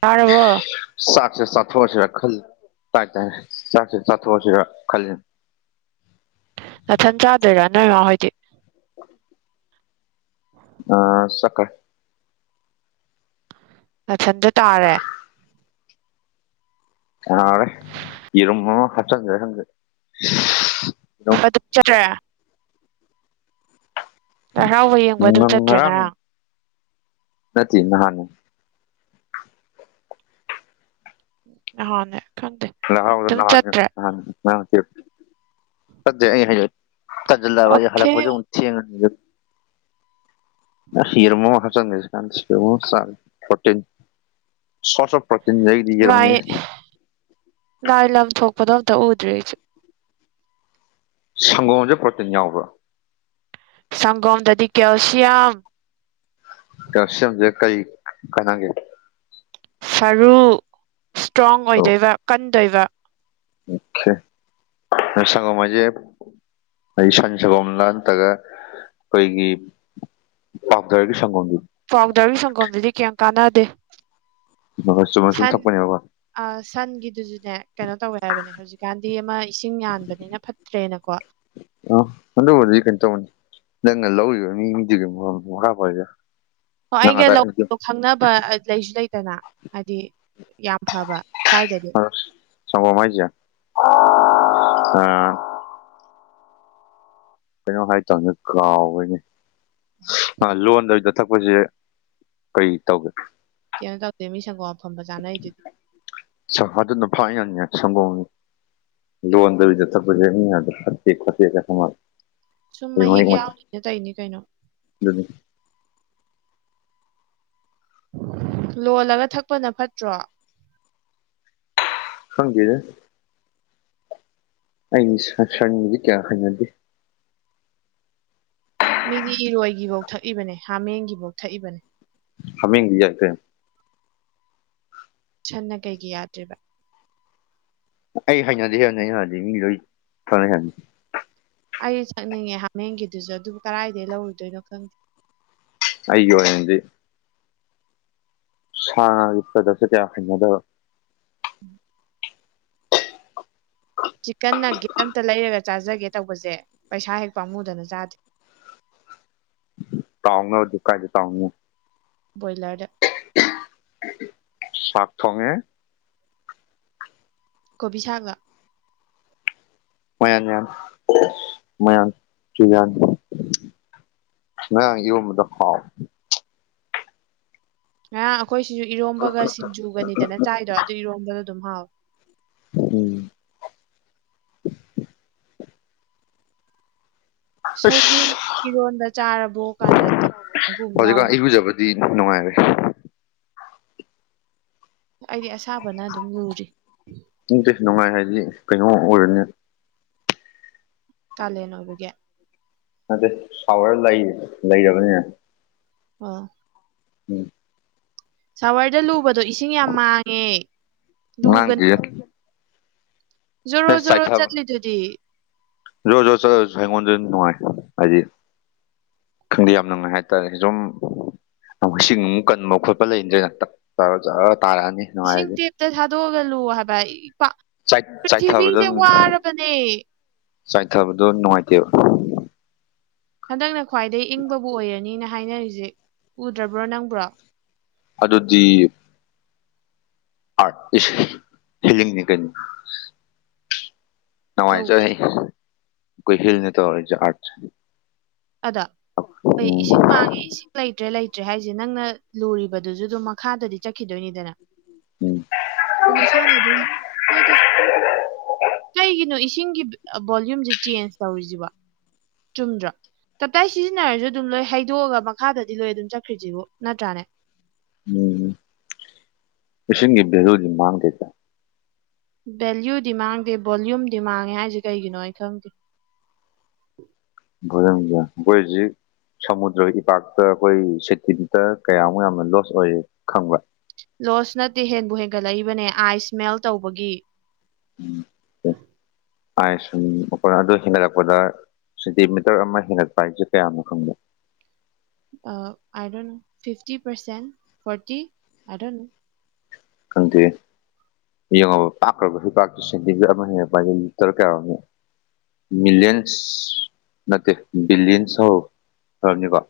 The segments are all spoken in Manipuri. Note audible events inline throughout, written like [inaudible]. ꯇꯥꯔꯕꯣ ꯆꯥꯛꯁꯦ ꯆꯥꯊꯣꯛꯑꯁꯤꯔꯥ ꯈꯜꯂꯤ ꯇꯥꯏ ꯇꯥꯏ ꯆꯥꯛꯁꯦ ꯆꯥꯊꯣꯛꯑꯁꯤꯔꯥ ꯈꯜꯂꯤ ꯅꯊꯟ ꯆꯗꯣꯏꯔꯣ ꯅꯣꯏꯃ ꯍꯣꯏꯗꯤ [inaudible] ꯑꯥ [unintelligible] ꯅꯊꯟꯗ ꯇꯥꯔꯦ [unintelligible] ꯌꯦꯔꯨꯝ ꯍꯧꯔ ꯍꯥꯞꯆꯟꯁꯤꯔ ꯈꯪꯗꯦ ꯌꯦꯔꯨꯝ ꯑꯗꯨ ꯆꯠꯇ꯭ꯔꯦ ꯂꯥꯏ ꯍꯔꯥꯎꯕ ꯌꯦꯡꯕ ꯑꯗꯨꯝ ꯆꯠꯇ꯭ꯔꯦ ꯉꯔꯥꯡ [unintelligible] ꯅꯍꯥꯟꯅꯤ ꯅꯍꯥꯟꯅꯦ ꯈꯪꯗꯦ ꯂꯥꯢ ꯍꯔꯥꯎꯕꯗꯣ ꯑꯗꯨꯝ ꯅꯍꯥꯟꯅꯦꯕ ꯆꯠꯇ꯭ꯔꯦ ꯉꯔꯥꯡ ꯅꯠꯇꯦꯕ ꯅꯠꯇꯦ ꯑꯩꯅ ꯍꯥꯢꯁꯦ ꯇꯟꯖꯜꯑꯕ ꯑꯩꯖꯦ ꯑꯣꯀꯦ ꯍꯜꯂꯛꯄꯁꯦ ꯑꯃꯨꯛ ꯊꯦꯡꯉꯥꯅꯤꯅ ꯑꯁ ꯌꯦꯔꯨꯃ ꯑꯃ ꯍꯥꯞꯆꯟꯒꯦꯁꯦ ꯀꯥꯟꯗꯦꯁꯦ ꯌꯦꯔꯨꯝ ꯑꯃꯇꯥ ꯆꯒꯦ ꯐ꯭ꯔꯣꯇꯤꯟ ꯁꯣꯇꯞ ꯄ꯭ꯔꯣꯇꯤꯟꯗꯩ ꯂꯥꯢ ꯂꯥꯢ ꯂꯝ ꯊꯣꯛꯄꯗꯣ ꯑꯝꯇ ꯎꯗ꯭ꯔꯤ ꯑꯩꯗꯤ ꯁꯪꯒꯣꯝꯖꯦ ꯄ꯭ꯔꯣꯇꯤꯟ ꯌꯥꯎꯕ꯭ꯔꯣ ꯁꯒꯣꯝꯗꯗꯤ ꯀꯦꯜꯁꯤꯌꯝ ꯀꯦꯜꯁꯤꯌꯝꯖꯦ ꯀꯩ ꯀꯅꯥꯒꯤꯅꯣ ꯁꯔꯨ ꯁꯇ꯭ꯔꯣꯡ ꯑꯣꯢꯗꯣꯢꯕ ꯀꯟꯗꯣꯢꯕ ꯑꯣꯈꯦ [unintelligible] ꯍꯥꯢ ꯁꯟ ꯁꯒꯣꯝꯂ ꯅꯠꯇ꯭ꯔꯒ ꯈꯣꯢꯒꯤ ꯄꯥꯥꯎꯗꯔꯒꯤ ꯁꯪꯒꯣꯝꯗꯤ ꯄꯥꯎꯗꯔꯒꯤ ꯁꯪꯒꯣꯝꯗꯨꯗꯤ ꯀꯦꯝ ꯀꯥꯟꯅꯗꯦ ꯃꯒꯥ ꯆꯨꯝꯅꯁꯨꯝ ꯊꯛꯄꯅꯦꯕꯀꯣ ꯑꯥ ꯁꯟꯒꯤꯗꯨꯖꯨꯅꯦ ꯀꯩꯅꯣ ꯇꯧꯋꯦ ꯍꯥꯢꯕꯅꯦ ꯍꯧꯖꯤꯛꯀꯥꯟꯗꯤ ꯑꯃ ꯏꯁꯤꯡ ꯌꯥꯟꯕꯅꯤꯅ ꯐꯠ ꯇ꯭ꯔꯦꯅꯀꯣ ꯑꯣ ꯑꯗꯨꯕꯨꯗꯤ ꯀꯩꯅꯣ ꯇꯧꯕꯅꯤ ꯅꯪꯅ ꯂꯧꯔꯤꯕ ꯃꯤꯗꯨꯒꯤ ꯃ ꯃꯈꯥ ꯄꯣꯜꯂꯤꯗ ꯍꯣ ꯅꯪ ꯑꯩꯒ ꯉꯁꯥꯏ ꯂꯧꯗꯣ ꯈꯪꯅꯕ ꯑꯠ ꯂꯩꯁꯨ ꯂꯩꯇꯅ ꯍꯥꯢꯗꯤ ꯌꯥꯝ ꯐꯕ ꯁ꯭ꯋꯥꯢꯗꯗꯤ ꯑꯁ ꯁꯪꯒꯣꯝꯂꯣ ꯍꯥꯢꯖꯦ [unintelligible] ꯑꯥ ꯀꯩꯅꯣ ꯍꯥꯢꯇꯧꯅꯤ ꯀꯥꯎꯕꯩꯅꯦ ꯑꯥ ꯂꯣꯟꯗꯕꯤꯗꯥ ꯊꯛꯄꯖꯦ ꯀꯩ ꯇꯧꯒꯦ ꯀꯩꯝ ꯇꯧꯗꯦ ꯃꯤ ꯁꯪꯒꯣꯝ ꯑꯐꯝꯕ ꯆꯥꯅꯩꯗꯨꯗꯤ ꯆꯍꯥꯗꯨꯅ ꯐꯥꯢ ꯌꯥꯅꯤ ꯁꯪꯒꯣꯝ ꯂꯣꯟꯗꯕꯤꯗ ꯊꯄꯖꯦ ꯃꯤꯅꯥ ꯌꯥꯗꯦ ꯐꯠꯇꯦ ꯈꯣꯠꯇꯦꯒ ꯇꯧꯃꯥꯜꯂꯤ ꯁꯨꯝ ꯃꯍꯤꯛ ꯌꯥꯎꯅꯤꯅ ꯇꯩꯏꯅꯤ ꯀꯩꯅꯣ ꯗꯨꯅꯤ ꯂꯣꯜꯂꯒ ꯊꯛꯄꯅ ꯐꯠꯇ꯭ꯔꯣ ꯈꯪꯗꯦꯗꯥ ꯑꯩ ꯁꯥꯁꯟꯒꯤꯗꯤ ꯀꯌꯥ ꯍꯩꯅꯗꯦ ꯃꯤꯗꯤ ꯏꯔꯣꯢꯒꯤꯕꯧ ꯊꯛꯏꯕꯅꯦ ꯍꯥꯃꯦꯡꯒꯤꯕꯧ ꯊꯛꯏꯕꯅꯦ ꯍꯥꯃꯦꯡꯒꯤ ꯌꯥꯢ ꯀꯩꯅꯣ ꯁꯟꯅ ꯀꯩꯒꯤ ꯌꯥꯗ꯭ꯔꯤꯕ ꯑꯩ ꯍꯩꯅꯗꯦ ꯍꯥꯢꯕꯅꯦ ꯑꯩꯅꯥ ꯍꯥꯢꯗꯤ ꯃꯤ ꯂꯣꯢ ꯐꯔꯦ ꯍꯥꯢꯅꯤ ꯑꯩ ꯆꯠꯅꯤꯡꯉꯦ ꯍꯥꯃꯦꯡꯒꯤꯗꯨꯁꯨ ꯑꯗꯨꯕꯨ ꯀꯔꯥꯢꯗꯩ ꯂꯧꯔꯨꯗꯨꯢꯅꯣ ꯈꯪꯗꯦ ꯑꯩꯒꯤ ꯑꯣꯢꯅꯗꯤ ꯁꯥ ꯉꯥꯒꯤ ꯄ꯭ꯔꯗꯛꯁꯦ ꯀꯌꯥ ꯍꯩꯅꯗꯕ ꯎꯝ ꯆꯤꯛꯀꯟꯅ ꯒꯤꯞ ꯑꯝꯇ ꯂꯩꯔꯒ ꯆꯥꯖꯒꯦ ꯇꯧꯕꯖꯦ ꯄꯩꯁꯥ ꯍꯦꯛ ꯄꯥꯃꯨꯗꯅ ꯆꯥꯗꯦ ꯇꯥꯎꯅꯕꯗꯤ ꯀꯥꯢꯗꯩ ꯇꯥꯎꯅꯤ ꯕꯣꯢꯂꯔꯗ ꯁꯥꯛ ꯊꯣꯡꯉꯦ ꯀꯣꯕꯤ ꯁꯥꯛꯂꯣ ꯃꯌꯥꯟ ꯃꯌꯥꯟ ꯃꯌꯥꯟ ꯇꯨꯌꯥꯟ ꯉꯔꯥꯡ ꯏꯔꯣꯝꯕꯗꯣ ꯍꯥꯎ ꯉꯔꯥꯡ ꯑꯩꯈꯣꯢꯁꯤꯖꯨ ꯏꯔꯣꯝꯕꯒ ꯁꯤꯟꯖꯨꯒꯅꯤꯗꯅ ꯆꯥꯢꯗꯣ ꯑꯗꯨ ꯏꯔꯣꯝꯕꯗꯣ ꯑꯗꯨꯝ ꯍꯥꯎꯢ ꯎꯝ ꯁꯧꯒ꯭ꯔꯤ ꯑꯁ ꯏꯔꯣꯟꯕ ꯆꯥꯔꯕꯣ ꯀꯥꯏꯅ ꯇꯧꯕꯒꯨꯝ ꯌꯥꯎꯔꯤ꯫ ꯄꯤ [unintelligible] ꯅꯨꯡꯉꯥꯏꯔꯦ꯫ ꯑꯩꯗꯤ ꯑꯁꯥꯕꯅ ꯑꯗꯨꯝ ꯂꯨꯔꯤ꯫ ꯅꯥꯇꯦ ꯅꯨꯡꯉꯥꯏ ꯍꯥꯏꯕꯗꯤ ꯀꯩꯅꯣ ꯑꯣꯏꯔꯅꯤ꯫ ꯀꯥꯂꯦꯟ ꯑꯣꯏꯕꯒꯤ꯫ ꯅꯠꯇꯦ ꯁꯥꯋꯔ ꯂꯩ ꯂꯩꯔꯕꯅꯤꯅ꯫ ꯑꯥ ꯎꯝ ꯁꯥꯋꯔꯗ ꯂꯨꯕꯗꯣ ꯏꯁꯤꯡ ꯌꯥꯝ ꯃꯥꯡꯉꯦ꯫ ꯂꯨꯒꯅꯨ ꯃꯥꯡꯗꯦ꯫ ꯖꯣꯔꯣ ꯖꯣꯔꯣ ꯆꯥꯏꯊꯕ ꯆꯠꯂꯤꯗꯨꯗꯤ꯫ ꯖꯣ ꯖꯣ ꯆꯠꯂꯁꯨ ꯑꯩꯉꯣꯟꯗ ꯅꯨꯡꯉꯥꯏ ꯍꯥꯏꯗꯤ, ꯈꯪꯗꯦ ꯌꯥꯝ ꯅꯨꯡꯉꯥꯏ ꯍꯥꯏꯇꯥꯔꯦ ꯖꯨꯝ ꯏꯁꯤꯡ ꯑꯃꯨꯛ ꯀꯟꯕ ꯈꯣꯠꯄ ꯂꯩꯗ꯭ꯔꯦꯗꯅ ꯇꯛꯇꯔ ꯖꯔ ꯖꯔ ꯇꯥꯔꯛꯑꯅꯤ꯫ ꯏꯁꯤꯡ ꯅꯨꯡꯉꯥꯏꯔꯗꯤ ꯇꯦꯞꯇ ꯊꯥꯗꯣꯛꯑꯒ ꯂꯨ ꯍꯥꯏꯕ ꯆꯥꯏ ꯆꯥꯏꯊꯕꯗꯣ ꯄ꯭ꯔꯤꯊꯤꯕꯤꯁꯦ ꯋꯥꯔꯕꯅꯦ꯫ ꯆꯥꯏꯊꯕꯗꯣ ꯅꯨꯡꯉꯥꯏꯇꯦꯕ꯫ ꯍꯟꯗꯛꯅ ꯈ꯭ꯋꯥꯏꯗꯒꯤ ꯏꯪꯕꯕꯨ ꯑꯣꯏꯔꯅꯤꯅ ꯍꯥꯏꯅꯔꯤꯁꯦ ꯎꯗ꯭ꯔꯕ꯭ꯔꯣ ꯅꯪꯕ꯭ꯔꯣ꯫ ꯍꯥꯏꯗꯨꯗꯤ, ꯑꯥꯔꯠꯇꯤꯁꯤ ꯍꯤꯂꯤꯡꯅꯤ ꯀꯩꯅꯣ꯫ ꯇꯧꯕ ꯅꯨꯡꯉꯥꯏꯖꯅꯤ ꯀꯣꯏ ꯍꯤꯜꯅ ꯇꯧꯔꯤꯅꯦ ꯑꯥꯔꯠꯁꯦ꯫ ꯑꯗꯣ ꯑꯩ ꯏꯁꯤꯡ ꯃꯥꯡꯉꯦ ꯏꯁꯤꯡ ꯂꯩꯇ꯭ꯔꯦ ꯂꯩꯇ꯭ꯔꯦ ꯍꯥꯏꯁꯦ ꯅꯪꯅ ꯂꯨꯔꯤꯕꯗꯨꯁꯨ ꯑꯗꯨꯝ ꯃꯈꯥꯗꯗꯤ ꯆꯠꯈꯤꯗꯣꯏꯅꯤꯗꯅ꯫ ꯎꯝ ꯑꯗꯨ ꯃꯁꯥꯅ ꯑꯗꯨꯝ ꯍꯣꯏꯗ꯫ ꯀꯩꯒꯤꯅꯣ ꯏꯁꯤꯡꯒꯤ ꯚꯣꯂ꯭ꯌꯨꯝꯁꯦ ꯆꯦꯟꯖ ꯇꯧꯔꯤꯁꯤꯕꯣ ꯆꯨꯝꯗ꯭ꯔꯥ꯫ ꯇꯞꯇꯥꯏ ꯁꯤꯖꯤꯟꯅꯔꯁꯨ ꯑꯗꯨꯝ ꯂꯣꯏ ꯍꯩꯗꯣꯛꯑꯒ ꯃꯈꯥꯗꯗꯤ ꯂꯣꯏ ꯑꯗꯨꯝ ꯆꯠꯈ꯭ꯔꯤꯁꯤꯕꯨ ꯅꯠꯇ꯭ꯔꯥꯅꯦ꯫ ꯎꯝ ꯏꯁꯤꯡꯒꯤ ꯚꯦꯂꯨꯗꯤ ꯃꯥꯥꯡꯗꯦꯗ꯫ ꯚꯦꯂꯌꯨꯗꯤ ꯃꯥꯡꯗꯦ ꯚꯣꯂ꯭ꯌꯨꯝꯗꯤ ꯃꯥꯡꯉꯦ ꯍꯥꯏꯁꯦ ꯀꯩꯒꯤꯅꯣ ꯑꯩ ꯈꯪꯗꯦ꯫ [unintelligible] ꯀꯣꯏꯖꯤꯛ ꯁꯃꯨꯗ꯭ꯔꯒꯤ ꯏꯄꯥꯛꯇ ꯑꯩꯈꯣꯏ ꯁꯦꯟꯇꯤꯃꯤꯇꯔ ꯀꯌꯥꯃꯨꯛ ꯌꯥꯝꯅ ꯂꯣꯁ ꯑꯣꯏꯌꯦ ꯈꯪꯕ꯭ꯔꯥ? ꯂꯣꯁ ꯅꯠꯇꯦ ꯍꯦꯟꯕꯨ ꯍꯦꯟꯒꯠꯂꯛꯏꯕꯅꯦ ꯑꯥꯏꯁ ꯃꯦꯜ ꯇꯧꯕꯒꯤ꯫ [inaudible] ꯑꯥꯏꯁ ꯁꯨꯝ ꯑꯣꯄꯔꯗ ꯍꯦꯟꯗꯔꯛꯄꯗ, ꯁꯦꯟꯇꯤꯃꯤꯇꯔ ꯑꯃ ꯍꯦꯟꯒꯠꯄ ꯍꯥꯏꯁꯦ ꯀꯌꯥꯅꯣ ꯈꯪꯕ꯭ꯔꯥ? ꯑꯥ I don't know fifty percent, forty I don't know. ꯈꯪꯗꯦ꯫ ꯌꯦꯡꯉꯣꯕ ꯄꯥꯛꯈ꯭ꯔꯕ ꯏꯄꯥꯛ ꯁꯦꯟꯇꯤꯃꯤꯇꯔ ꯑꯃ ꯍꯦꯟꯒꯠꯄ ꯍꯥꯏꯒꯦ ꯄꯤꯇꯔ ꯀꯌꯥ ꯑꯣꯏꯔꯝꯅꯤ꯫ ꯃꯤꯂꯤꯌꯟꯁ ꯅꯠꯇꯦ ꯕꯤꯂꯤꯌꯟꯁꯔ ꯑꯣꯏꯔꯝꯅꯤꯀꯣ꯫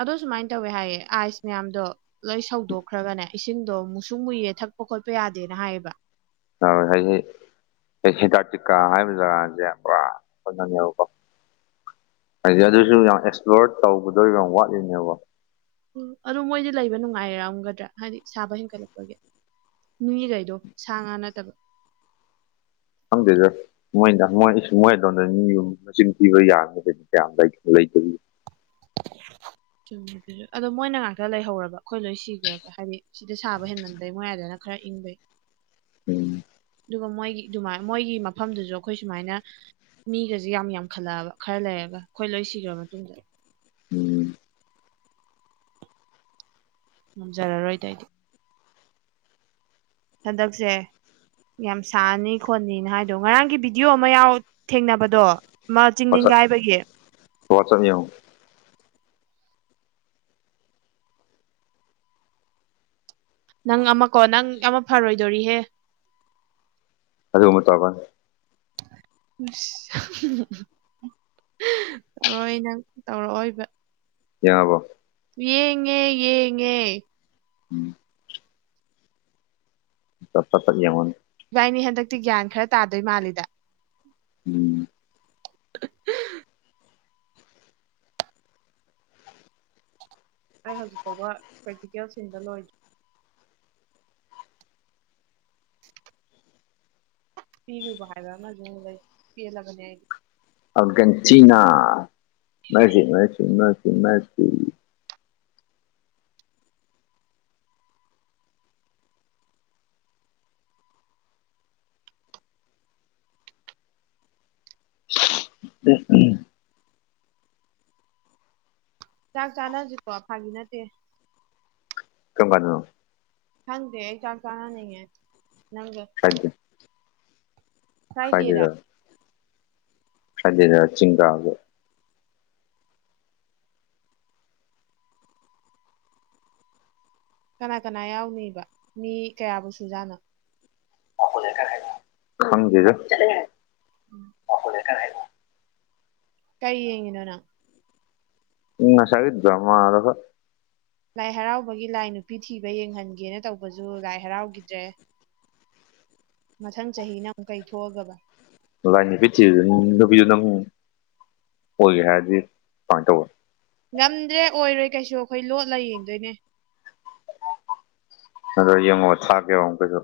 ꯑꯗꯣ ꯁꯨꯃꯥꯏꯅ ꯇꯧꯋꯦ ꯍꯥꯏꯌꯦ ꯑꯥꯏꯁ ꯃꯌꯥꯝꯗꯣ, ꯂꯣꯏ ꯁꯧꯗꯣꯛꯈ꯭ꯔꯕꯅꯦ ꯏꯁꯤꯡꯗꯣ ꯃꯨꯁꯨꯛ ꯃꯨꯏꯌꯦ ꯊꯛꯄ ꯈꯣꯠꯄ ꯌꯥꯗꯦꯅ ꯍꯥꯏꯌꯦꯕ꯫ ꯌꯥꯔꯣꯏꯍꯦ ꯑꯗꯨꯗꯤ꯫ ꯑꯦꯟꯇꯥꯔꯇꯤꯀꯥ ꯍꯥꯏꯕꯔꯤꯕ ꯖꯒꯥꯁꯦ ꯄꯨꯔꯥ [unintelligible] ꯍꯥꯏꯗꯤ ꯑꯗꯨꯁꯨ ꯌꯥꯝ ꯑꯦꯛꯁꯄ꯭ꯂꯣꯔ ꯇꯧꯕꯗꯣ ꯌꯥꯝ ꯋꯥꯠꯂꯤꯅꯦꯕ꯫ ꯑꯗꯨ ꯃꯣꯏꯗꯤ ꯂꯩꯕ ꯅꯨꯡꯉꯥꯏꯔꯝꯒꯗ꯭ꯔꯥ ꯍꯥꯏꯗꯤ ꯏꯁ ꯁꯥꯥꯕ ꯍꯦꯟꯒꯠꯂꯛꯄꯒꯤ꯫ ꯃꯤ ꯂꯩꯗꯣ ꯁꯥ-ꯉꯥ ꯅꯠꯇꯕ꯫ ꯈꯪꯗꯦꯗ꯫ ꯃꯣꯏꯅ ꯃꯣꯏ ꯃꯣꯏ ꯑꯗꯣꯝꯗ ꯃꯤ ꯌꯨꯝ ꯃꯁꯤꯡ ꯊꯤꯕ ꯌꯥꯗꯕꯗꯤ ꯀ꯭ꯌꯥꯝ ꯂꯩ ꯂꯩ [unintelligible] ꯆꯨꯝꯃꯤ ꯑꯗꯨꯁꯨ ꯑꯗꯣ ꯃꯣꯏꯅ ꯉꯥꯛꯇ ꯂꯩꯍꯧꯔꯕ ꯑꯈꯣꯏ ꯂꯣꯏ ꯁꯤꯒ꯭ꯔꯒ ꯍꯥꯏꯗꯤ ꯁꯤꯗ ꯁꯥꯕ ꯍꯦꯟꯃꯟꯗꯩ ꯃꯣꯏꯑꯥꯗꯅ ꯈꯔ ꯏꯪꯕꯩ ꯎꯝ ꯑꯗꯨꯒ ꯃꯣꯏꯒꯤꯗꯨꯃꯥꯏ ꯃꯣꯏꯒꯤ ꯃꯐꯝꯗꯨꯁꯨ ꯑꯩꯈꯣꯏ ꯁꯨꯃꯥꯏꯅ ꯃꯤꯒꯁꯦ ꯌꯥꯝ ꯌꯥꯝꯈꯠꯂꯛꯑꯕ ꯈꯔ ꯂꯩꯔꯒ ꯑꯈꯣꯏ ꯂꯣꯏ ꯁꯤꯒ꯭ꯔ ꯃꯇꯨꯡꯗ ꯎꯝ ꯉꯝꯖꯔꯔꯣꯏꯗ ꯑꯩꯗꯤ ꯍꯟꯗꯛꯁꯦ ꯌꯥꯝ ꯁꯥꯅꯤ ꯈꯣꯠꯅꯤꯅ ꯍꯥꯏꯗꯣ ꯉꯔꯥꯡꯒꯤ ꯚꯤꯗꯤꯑꯣ ꯑꯃ ꯌꯥꯎ ꯊꯦꯡꯅꯕꯗꯣ ꯃꯥ ꯆꯤꯡ ꯋꯥꯆꯞ ꯅꯤꯡꯒꯥꯏꯕꯒꯤ ꯋꯥꯆꯞ ꯌꯦꯡꯉꯣ ꯅꯪ ꯑꯃꯀꯣ ꯅꯪ ꯑꯃ ꯐꯔꯣꯏꯗꯣꯔꯤꯍꯦ ꯑꯗꯨꯝꯕ ꯇꯧꯔꯛꯀꯟ [unintelligible] [unintelligible] ꯇꯧꯔꯛꯑꯣꯏ ꯅꯪ ꯇꯧꯔꯛꯑꯣꯏꯕ ꯌꯥꯕ꯭ꯔꯣ ꯌꯦꯡꯉꯦ ꯌꯦꯡꯉꯦ ꯎꯝ ꯆꯞ [unintelligible] ꯌꯦꯛꯉꯣꯅꯦ ꯏꯚꯥꯏꯅꯤ ꯍꯟꯗꯛꯇꯤ ꯒ꯭ꯌꯥꯟ ꯈꯔ ꯇꯥꯗꯣꯏ ꯃꯥꯜꯂꯤꯗ ꯎꯝ ꯑꯩ ꯍꯧꯖꯤꯛ ꯐꯥꯎꯕ ꯄ꯭ꯔꯦꯛꯇꯤꯀꯦꯜ ꯁꯤꯟꯕ ꯂꯣꯏ꯭ꯗ꯭ꯔꯤ ꯄꯤꯔꯨꯕ ꯍꯥꯏꯕ ꯑꯃꯖꯨ ꯑꯃꯨꯛ ꯂꯩ ꯄꯦꯜꯂꯕꯅꯦ Argentina Messi Messi Messi Messi [unintelligible] ꯆꯥꯛ ꯆꯥꯅꯁꯤꯀꯣ ꯐꯥꯒꯤ ꯅꯠꯇꯦ ꯀꯝꯀꯥꯟꯗꯅꯣ ꯈꯪꯗꯦ ꯑꯩ ꯆꯥꯛ ꯆꯥꯅꯅꯤꯡꯉꯦ ꯅꯪꯒ ꯐ꯭ꯔꯥꯢꯗꯦ ꯐ꯭ꯔꯥꯏꯗꯦꯗ ꯐ꯭ꯔꯥꯢꯗꯦꯗ ꯆꯤꯡꯗꯥꯝꯒꯤ ꯀꯅꯥ ꯀꯅꯥ ꯌꯥꯎꯅꯤꯕ ꯃꯤ ꯀꯌꯥꯕꯨ ꯁꯨꯖꯥꯠꯅꯣ [unintelligible] ꯈꯪꯗꯦꯗ [unintelligible] ꯀꯩ ꯌꯦꯡꯉꯤꯅꯣꯅꯪ ꯉꯁꯥꯏꯗꯩ ꯗ꯭ꯔꯃꯥ [unintelligible] ꯂꯥꯏ ꯍꯔꯥꯎꯕꯒꯤ ꯂꯥꯏ ꯅꯨꯄꯤ ꯊꯤꯕ ꯌꯦꯡꯍꯟꯒꯦꯅ ꯇꯧꯕꯁꯨ ꯂꯥꯏ ꯍꯔꯥꯎꯒꯤꯗ꯭ꯔꯦ ꯃꯊꯪ ꯆꯍꯤꯅ ꯑꯃꯨꯛ ꯀꯩꯊꯣꯛꯑꯒꯕ ꯂꯥꯏ ꯅꯨꯄꯝ ꯊꯤꯕꯗ ꯅꯨꯄꯤꯗꯨ ꯅꯪ ꯑꯣꯏꯒꯦ ꯍꯥꯏꯔꯗꯤ ꯀꯃꯥꯏꯟ ꯇꯧꯕ ꯉꯝꯗ꯭ꯔꯦ ꯑꯣꯏꯔꯣꯏ ꯀꯩꯁꯨ ꯑꯈꯣꯏ ꯂꯣꯠꯂ ꯌꯦꯡꯗꯣꯏꯅꯦ ꯑꯗꯣ ꯌꯦꯡꯉꯣ ꯊꯥꯛꯀꯦꯕ ꯑꯃꯨꯛꯀꯁꯨ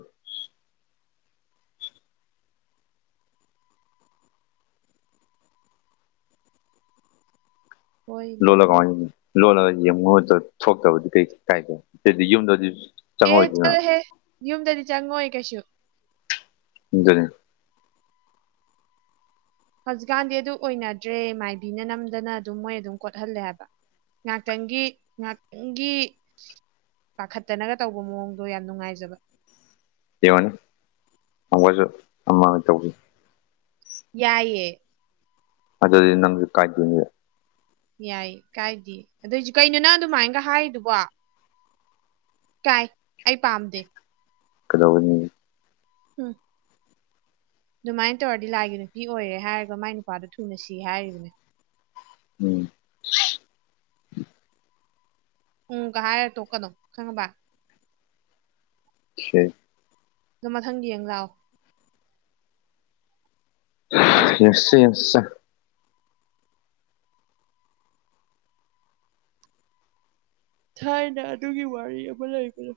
ꯍꯣꯏꯅꯦ ꯂꯣꯠꯂꯒ ꯀꯃꯥꯏ ꯂꯣꯠꯂꯒ ꯌꯦꯡꯉꯨ [unintelligible] ꯊꯣꯛꯇꯕꯗꯤ ꯀꯩ ꯀꯥꯏꯒꯦ ꯑꯗꯤ ꯌꯨꯝꯗꯗꯤ ꯑꯦ ꯆꯪꯉꯛꯑꯣꯏꯗꯅ ꯆꯠꯂꯍꯦ ꯌꯨꯝꯗꯗꯤ ꯆꯪꯉꯣꯏ ꯀꯩꯁꯨ ꯑꯗꯨꯅꯤ ꯍꯧꯖꯤꯛꯀꯥꯟꯗꯤ ꯑꯗꯨ ꯑꯣꯏꯅꯗ꯭ꯔꯦ ꯃꯥꯏꯕꯤꯅ ꯅꯝꯗꯅ ꯑꯗꯨꯝ ꯃꯣꯏ ꯑꯗꯨꯝ ꯀꯣꯠꯍꯜꯂꯦ ꯍꯥꯏꯕ ꯉꯥꯛꯇꯪꯒꯤ ꯉꯥꯛꯇꯪꯒꯤ ꯄꯥꯈꯠꯇꯅꯒ ꯇꯧꯕ ꯃꯑꯣꯡꯗꯣ ꯌꯥꯝ ꯅꯨꯡꯉꯥꯏꯖꯕ ꯌꯦꯡꯉꯨꯅꯦ ꯑꯃꯨꯛꯀꯁꯨ ꯑꯃ ꯇꯧꯅꯤ ꯌꯥꯏꯌꯦ ꯑꯗꯨꯗꯤ ꯅꯪꯁꯨ ꯀꯥꯏꯗꯣꯏꯅꯤ ꯌꯥꯏ ꯀꯥꯏꯗꯦ ꯑꯗꯨꯏꯁꯨ ꯀꯩꯅꯣ ꯅꯪ ꯑꯗꯨꯃꯥꯏꯟꯒ ꯍꯥꯏꯗꯨꯕꯣ ꯀꯥꯏ ꯑꯩ ꯄꯥꯝꯗꯦ ꯀꯩꯗꯧꯒꯅꯤ [unintelligible] ꯑꯗꯨꯃꯥꯏꯅ ꯇꯧꯔꯗꯤ ꯂꯥꯏꯒꯤ ꯅꯨꯄꯤ ꯑꯣꯏꯔꯦ ꯍꯥꯏꯔꯒ ꯃꯥꯏ ꯅꯨꯄꯥꯗꯨ ꯊꯨꯅ ꯁꯤ ꯍꯥꯏꯔꯤꯕꯅꯦ ꯎꯝ ꯎꯝꯒ ꯍꯥꯏꯔ ꯇꯣꯛꯀꯅꯣ ꯈꯪꯑꯥꯕ [unintelligible] ꯑꯗꯣ ꯃꯊꯪ ꯌꯦꯡ ꯂꯥꯛꯑꯣ ꯑꯩꯁꯨ ꯌꯦꯡꯁꯤ ꯌꯦꯡꯁꯤ ꯊꯥꯏꯅ ꯑꯗꯨꯒꯤ ꯋꯥꯔꯤ ꯑꯃ ꯂꯩꯕꯅꯤꯥ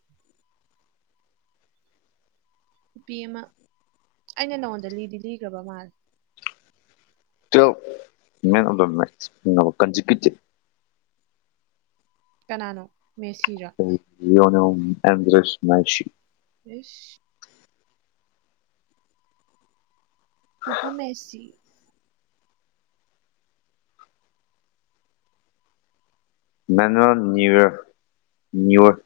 ꯅꯨꯄꯤ ꯑꯃ ꯑꯩꯅ ꯅꯉꯣꯟꯗ ꯂꯤꯗꯤ ꯂꯤꯈ꯭ꯔꯕ ꯃꯥꯜꯂꯦ ꯑꯗꯣ ꯃꯦꯟ ꯑꯣꯐ ꯗꯤ ꯃꯦꯠꯆꯁ ꯅꯣ ꯀꯟꯖꯤꯀ꯭ꯌꯨꯇꯤꯚ ꯀꯅꯥꯅꯣ ꯃꯦꯁꯤꯔꯣ ꯂꯤꯌꯣꯅꯦꯜ ꯑꯦꯟꯗ꯭ꯔꯦꯁ ꯃꯦꯁꯤ ꯏꯁ ꯄꯨꯄꯨ Messi Manuel Neuer Neuer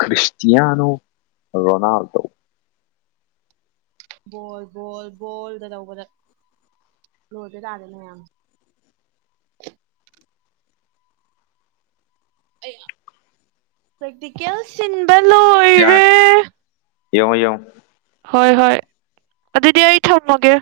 Cristiano Ronaldo ball ball ꯕꯣꯜꯗ ꯇꯧꯕꯗ ꯂꯣꯏꯕ ꯇꯥꯔꯦꯅꯦ ꯃꯌꯥꯝ ꯑꯩꯌꯥ ꯄꯔꯦꯛꯇꯤꯀꯦꯜ ꯁꯤꯟꯕ ꯂꯣꯏ ꯌꯥꯔꯦ ꯌꯦꯡꯑꯣ ꯌꯦꯡꯑꯣ ꯍꯣꯏ ꯍꯣꯏ ꯑꯗꯨꯗꯤ ꯑꯩ ꯊꯝꯃꯒꯦ